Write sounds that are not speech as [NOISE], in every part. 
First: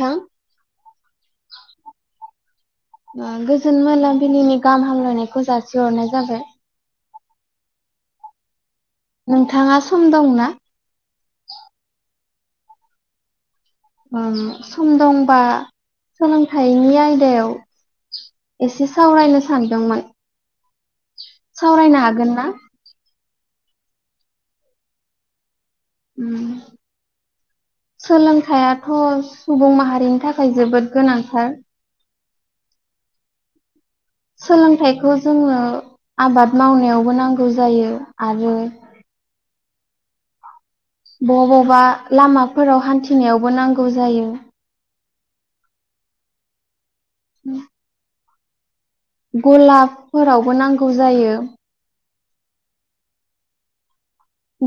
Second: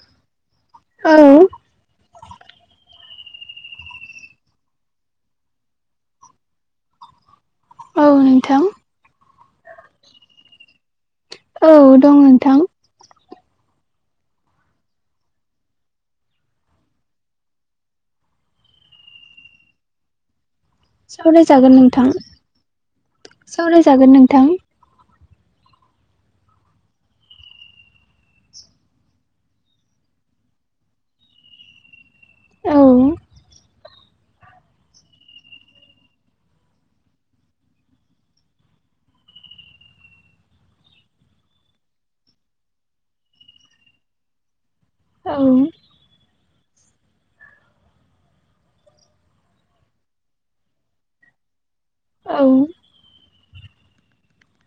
नोंथां औ। ओ गोजोन मोनाबिलिनि गाहाम हामलायनायखौ जासिहरनाय जाबाय। औ नोंथां। नोंथाङा सम दंना? औ दं नोंथां। ओ सम दंबा सोलोंथाइनि आयदायाव एसे सावरायनो सानदोंमोन। सावरायजागोन सावरायनो नोंथां, हागोन ना सावरायजागोन नोंथां। उम सोलोंथाइाथ' सुबुं माहारिनि थाखाय जोबोद गोनांथार औ सोलोंथाइखौ जोङो आबाद मावनायावबो नांगौ जायो आरो बबावबा लामाफोराव हान्थिनायावबो नांगौ जायो। औ [INAUDIBLE] गलाबफोरावबो नांगौ जायो। औ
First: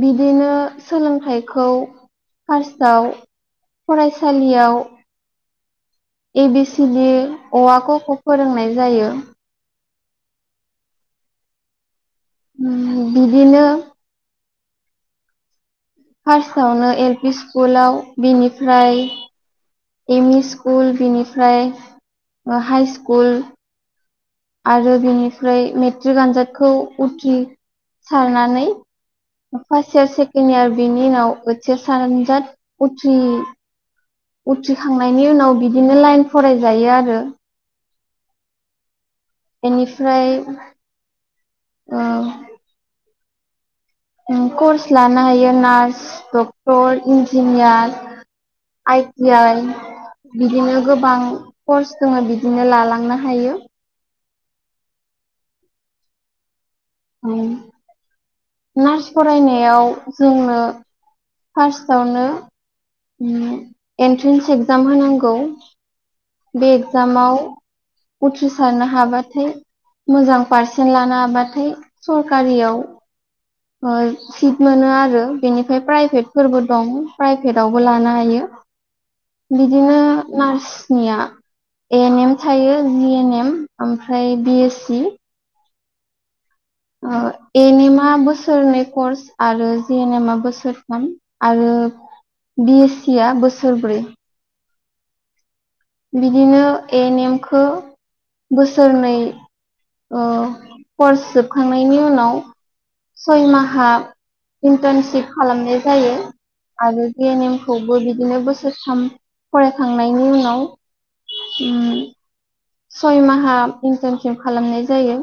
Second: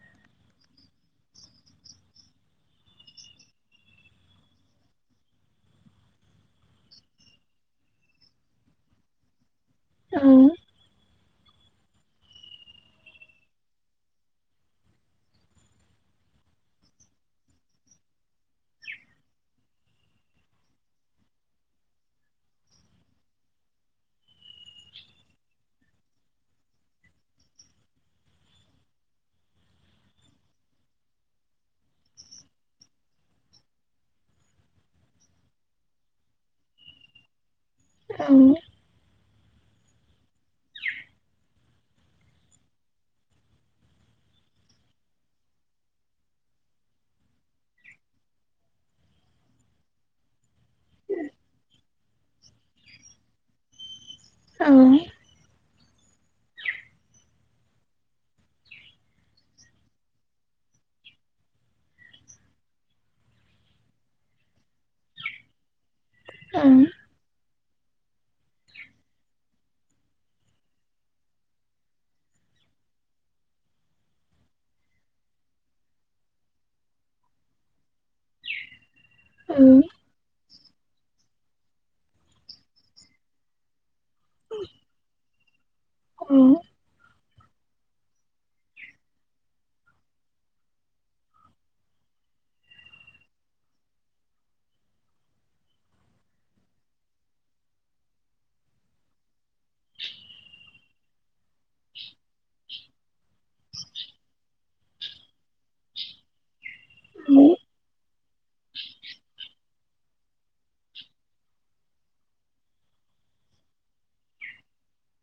बिदिनो सोलोंथाइखौ फार्स्टआव फरायसालियाव ए बि सि दि अ आ क ख खौ फोरोंनाय जायो। औ उम बिदिनो फार्स्टआवनो एल पि स्कुलाव बिनिफ्राय एम इ स्कुल बेनिफ्राय हाइ स्कुल आरो बिनिफ्राय मेट्रिक आनजादखौ उथ्रिसारनानै फार्स्ट इयार सेकेणड यार बिनि उनाव ओइसेस सानजाद उथ्रि उथ्रिखांनायनि उनाव बिदिनो लाइन फरायजायो आरो। औ बेनिफ्राय अ कर्स लानो हायो nurse doctor engineer I T I बिदिनो गोबां कर्स दङो बिदिनो लालांनो हायो। औ नार्स फरायनायाव जोङो फार्स्टआवनो एन्ट्रेन्स एक्जाम होनांगौ औ बे एग्जामाव उथ्रिसारनो हाबाथाय मोजां पारसेन्ट लानो हाबाथाय सरखारियाव सिट मोनो आरो बेनिफ्राय प्राइभेट फोरबो दं प्राइभेटवबो लानो हायो। बिदिनो नार्स सनिया ए-एनएम थायो जिएनएम ओमफ्राय बि एस सि औ एनएम आ बोसोरनै कर्स आरो जि एन एम आ बोसोरथाम आरो बि एस सि आ बोसोरब्रै बिदिनो एनएमखौ बोसोरनै ओ कर्स जोबखांनायनि उनाव सयमाहा इन्टार्नशप खालामनाय जायो। आरो जिएन एम खौबो बिदिनो बोसोरथाम फरायखांनायनि उनाव उम सय माहा इन्टार्नशप खालामनाय जायो।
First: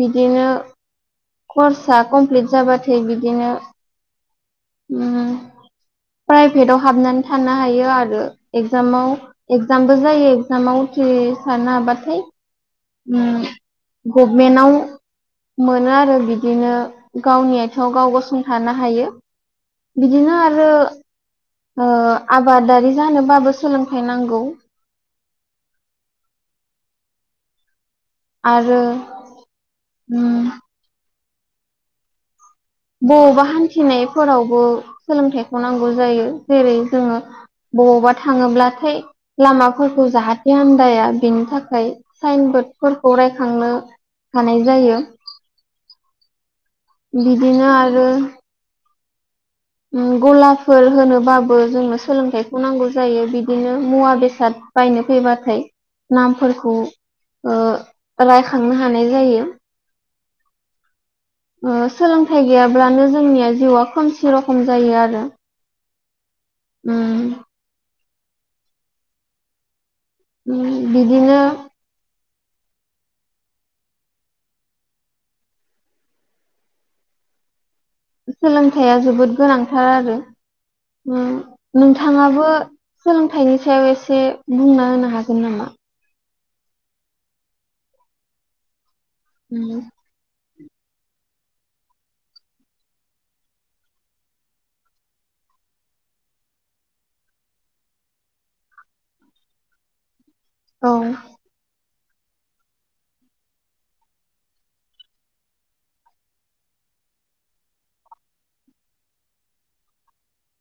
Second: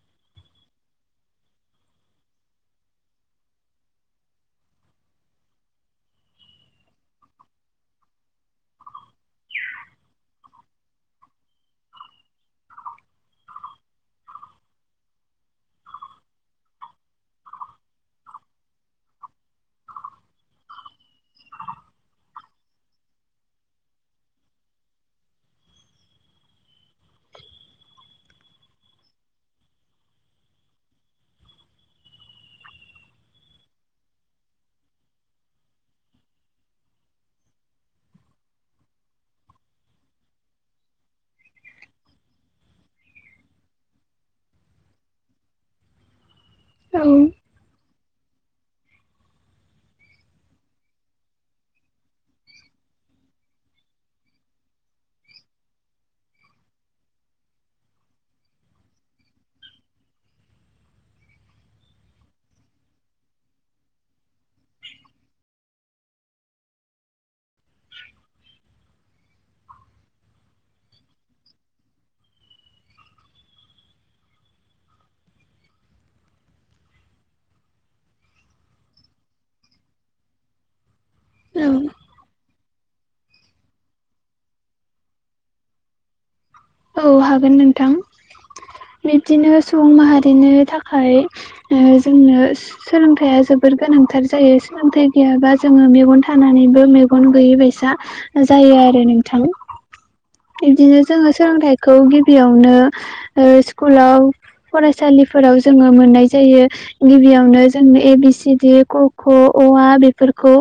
बिदिनो कर्सा कमप्लिट जाबाथाय बिदिनो उम प्राइभेटाव हाबनानै थानो हायो आरो इगजामाव एगजामबो जायो एगजामाव उथ्रिसारनो हाब्लाथाय उम गभमेन्टाव मोनो आरो बिदिनो गावनि आथिङाव गाव गसंथानो हायो। बिदिनो आरो ओ आबादारि जानोबाबो सोलोंथाइ नांगौ। आरो उम बबावबा हान्थिनायफोरावबो सोलोंथाइखौ नांगौ जायो। जेरै जोङो बबावबा थाङोब्लाथाय लामाफोरखौ जाहाथे आामदाया बिनि थाखाय साइनबर्डफोरखौ रायखांनो हानाय जायो। औ बिदिनो आरो गलाफोर होनोबाबो जोंनो सोलोंथाइखौ नांगौ जायो बिदिनो मुवा-बेसाद बायनो फैबाथाय नामफोरखौ ओ रायखांनो हानाय जायो। ओ सोलोंथाइ गैयाब्लानो जोंनिया जिउआ खोमसि रखम जायो आरो। उम [INAUDIBLE] उम बिदिनो सोलोंथाइया जोबोद गोनांथार आरो उम नोंथाङाबो सोलोंथाइनि सायाव एसे बुंना होनो हागोन नामा? औ हागोन नोंथां। बिब्दिनो उम सुबुं माहारिनि था- खाय ओ जोंनो सोलोंथाइया जोबोर गोनांथार जायो सोलोंथाइ गैयाबा जोङो मेगन थानानैबो मेगन गैयैबायसा जायो आरो नोंथां। औ बिदिनो जोङो खौ गिबियावनो ओ स्कुलाव फरायसालिफोराव जोङो मोननाय जायो। गिबियावनो जों ए बि सि डि ख क अ आ बेफोरखौ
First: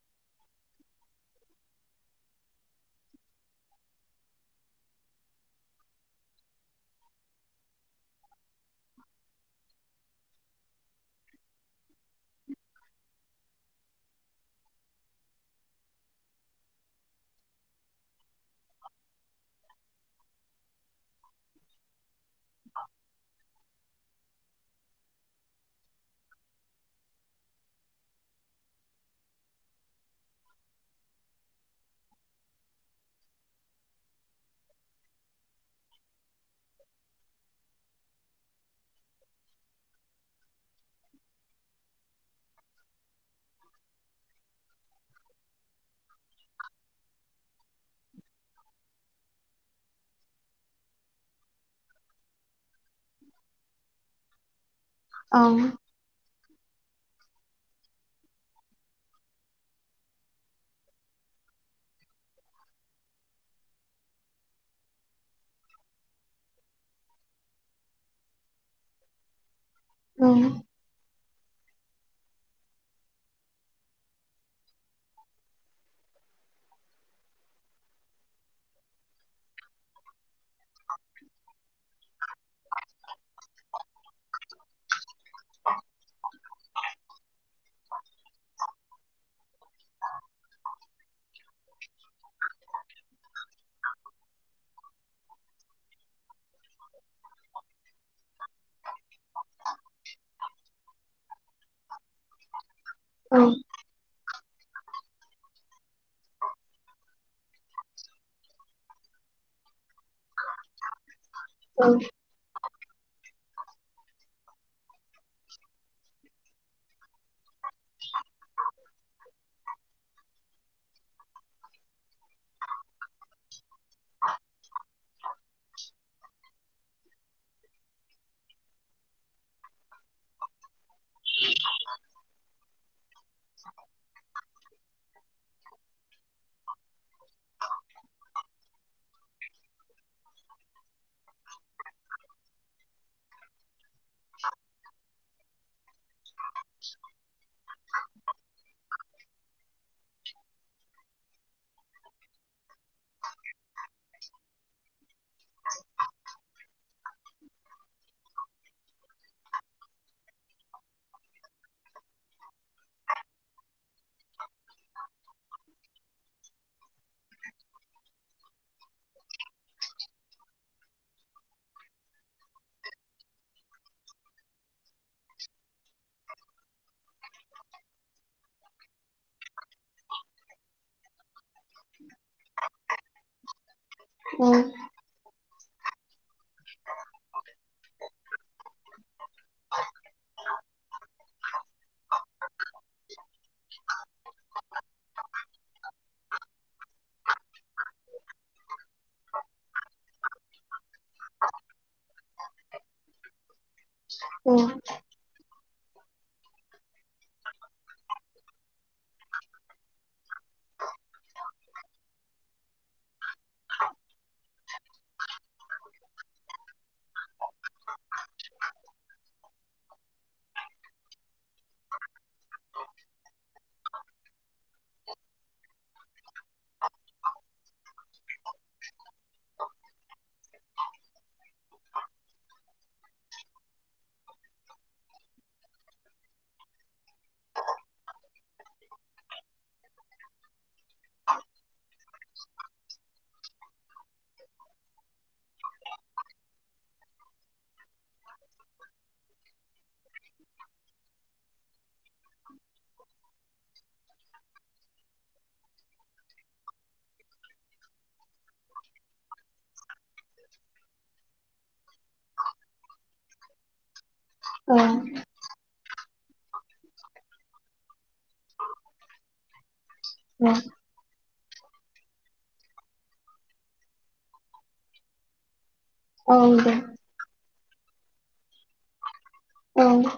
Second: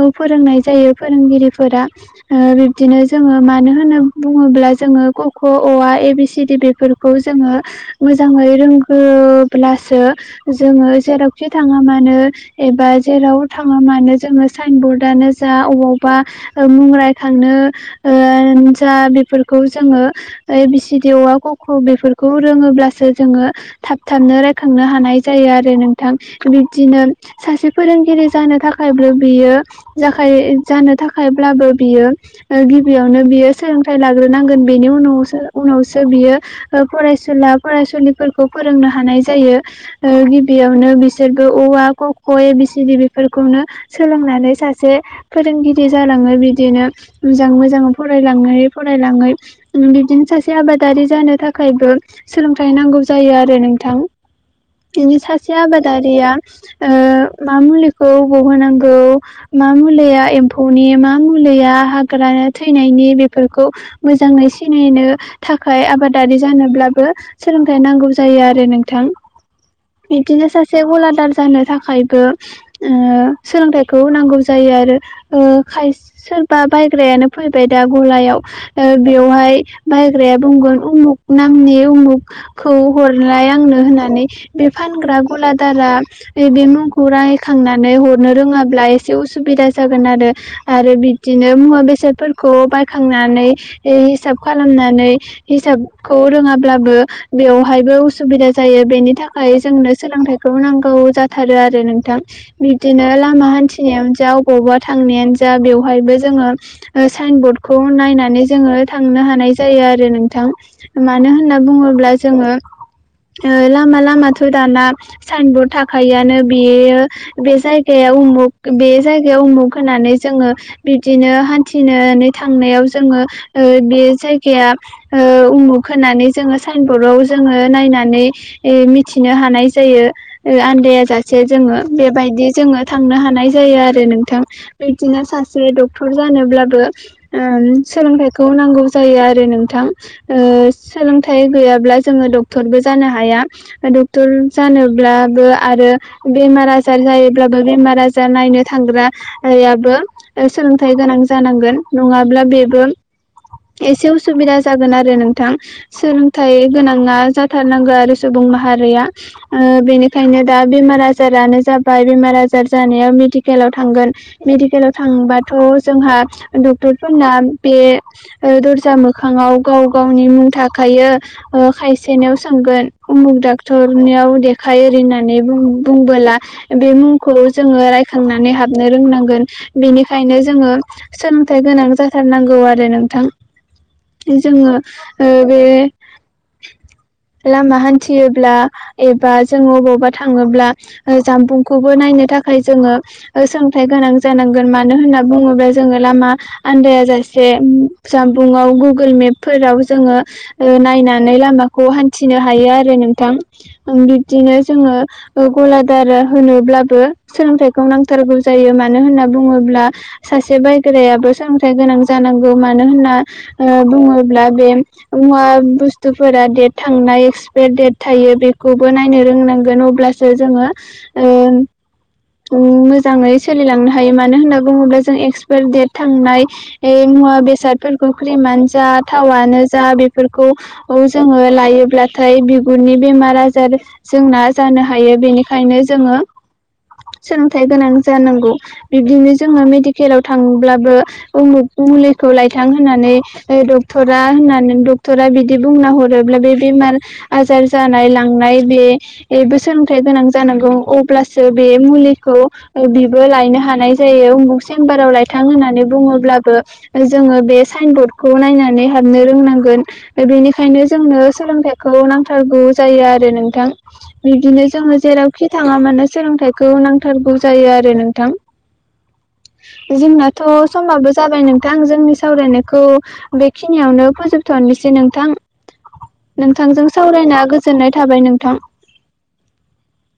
औ फोरोंनाय जायो फोरोंगिरिफोरा। ओ बिबदिनो जोङो मानो होनना बुङोब्ला जोङो क ख अ आ ए बि सि डि बेफोरखौ जोङो मोजाङै रोंगौब्लासो जोङो जेरावखि थाङा मानो एबा जेराव थाङो मानो जोङो साइन बरर्डआनो जा अबावबा मुं रायखांनो ओ जा बेफोरखौ जोङो ए बि सि दि अ आ क ख बेफोरखौ रोङोब्लासो जोङो थाब थाबनो रायखांनो हानाय जायो आरो नोंथां। बिबदिनो सासे फोरोंगिरि जानो थाखायबो बियो जाखायो जानो थाखायब्लाबो बियो ओ गिबियावनो बियो सोलोंथाइ लाग्रो- नांगोन। बेनि उनावसो उनावसो बियो ओ फरायसुला फरायसुलिफोरखौ फोरोंनो हानाय जायो। ओ गिबियावनो बिसोरबो अ आ क ख ए बि सि दि बेफोरखौनो सोलोंनानै सासे फोरोंगिरि जालाङो बिदिनो मोजां मोजां फरायलांनानै लाङो बिबदिनो सासे आबादारि जानो थाखायबो सोलोंथाइ नांगौ जायो आरो नोंथां। [UNINTELLIGIBLE] औ सासे आबादारिया ओ मा मुलिखौ अबाव होनांगौ मा मुलिया एम्फौनि मा मुलिया हाग्रा थैनायनि बेफोर- खौ मोजाङै सिनायनो थाखाय आबादारि जानोब्लाबो सोलोंथाइ नांगौ जायो आरो नोंथां। बिब्दिनो सासे औ सासे गलादार जानो थाखायबो ओ सोलोंथाइखौ नांगौ जायो आरो ओ खायसे सोरबा बायग्रायानो फैबाय दा गलायाव ओ बेवहाय बायग्राया बुंगोन उमुख नामनि उमुख खौ हरलाय आंनो होननानै। बे फानग्रा गलादारा बे बे मुंखौ रायखांनानै हरनो रोङाब्ला एसे उसुबिदा जागोन आरो। आरो बिब्दिनो मुवा बेसादफोरखौ बायखांनानै हिसाब खालामनानै हिसाबखौ रोङाब्लाबो बेवहायबो उसुबिदा जायो बेनि थाखाय जोंनो सोलोंथाइखौ नांगौ जाथारो आरो नोंथां। बिदिनो औ लामा हान्थि नायानो जा बबावबा थांनायानो जा बेवहायबो जोङो साइन बर्ड खौ नायनानै जोङो थांनो हानाय जायो आरो नोंथां। मानो होनना औ बुङोब्ला जोङो लामा लामाथ' दाना साइन बर्ड थाखायोआनो बियो बे जायगायाव उमुख बे जायगायाव उमुख होननानै जोङो बिब्दिनो हान्थिनानै थांनायाव जोङो ओ बे जायगाया ओ उमुख होनानै जोङो साइन बर्डआव जोङो नायनानै मिथिनो हानाय जायो आन्दायाजासे जोङो बेबायदि जोङो थांनो हानाय जायो आरो नोंथां बिदिनो सासे डक्टर जानोब्लाबो ओ सोलोंथाइखौ नांगौ जायो आरो नोंथां। ओ सोलोंथाइ गैयाब्ला जोङो डक्टरबो जानो हाया। डक्ट'र जानोब्लाबो आरो बेमार आजार जायोब्लाबो बेमार आजार नायनो थांग्रा याबो सोलोंथाइ गोनां जानांगोन नङाब्ला बेबो एसे उसुबिदा जागोन आरो नोंथां। सोलोंथाइ गोनाङा जाथारनांगौ आरो सुबुं माहारिया ओ बेनिखायनो दा बेमार आजारानो जाबाय बेमार आजार जानायाव मेडिकेलाव थांगोन मेडिकेलाव थांबाथ' जोंहा डक्टरफोरना बे ओ दर्जा मोखाङाव गाव गावनि मुं थाखायो ओ खायसेनियाव सोंगोन उमुग डाक्टरनियाव देखाय ओरै होननानै बुं बुंबोला बे मुंखौ जोङो रायखांनानै हाबनो रोंनांगोन बेनिखायनो जोङो सोलोंथाइ गोनां जाथारनांगौ आरो नोंथां जोङो ओ बे लामा हान्थियोब्ला एबा जों अबावबा थाङोब्ला जामबुंखौबो नायनो थाखाय जोङो सोलोंथाइ गोनां जानांगोन मानो होनना बुङोब्ला जोङो लामा आन्दाया जासे जानबुंवाव गुगोल मेपफोराव जोङो नायनानै लामाखौ हान्थिनो हायो आरो नोंथां बिब्दिनो औ जोङो गलादारा होनोब्लाबो सोलोंथाइखौ नांथारगौ जायो मानो होनना बुङोब्ला सासे सासे बायग्रायाबो सोलोंथाइ गोनां जानांगौ मानो होनना बुङोब्ला बे मुवा बुस्थुफोरा डेट थांनाय एक्सपायार डेट थायो बेखौबो नायनो रोंनांगोन अब्लासो जे जोङो ओ मोजाङै सोलिलांनो हायो मानो होनना बुङोब्ला जों एक्सपायार देट थांनाय मुवा बेसादफोरखौ ख्रिमानो जा थावानो जा बेफोरखौ औ जोङो लायोब्लाथाय बिगुरनि बेमार आजार जोंना जानो हायो बेनिखायनो जोङो सोलोंथाइ गोनां जानांगौ बिब्दिनो जोङो मेडिकेलाव थाङोब्लाबो उमुक मुलिखौ लायथां होननानै डक्टरा होननानै डक्टरा बिदि बुंना हरोब्ला बे बेमार आजार जानाय लांनाय बेबो सोलोंथाइ गोनां जानांगौे अब्ला सो बे मुलिखौ बिबो लायनो हानाय जायो उमुक सेम्बाराव लायथां होननानै बुङोब्लाबो जोङो बे साइन बर्डखौ नायनानै हाबनो रोंनांगोन। बेनिखायनो जोंनो सोलोंथाइखौ नांथारगौ जायो आरो नोंथां। बिदिनो औ जों जेरावखि थाङा मानो सोलोंथाइखौ नांथारगौ जायो आरो नोंथां। जोंनाथ' औ समाबो जाबाय नोंथां जोंनि सावरायनायखौ बेखिनियावनो फोजोबथ'नोसै नोंथां। औ दे नोंथांजों सावरायना गोजोननाय थाबाय नोंथां। औ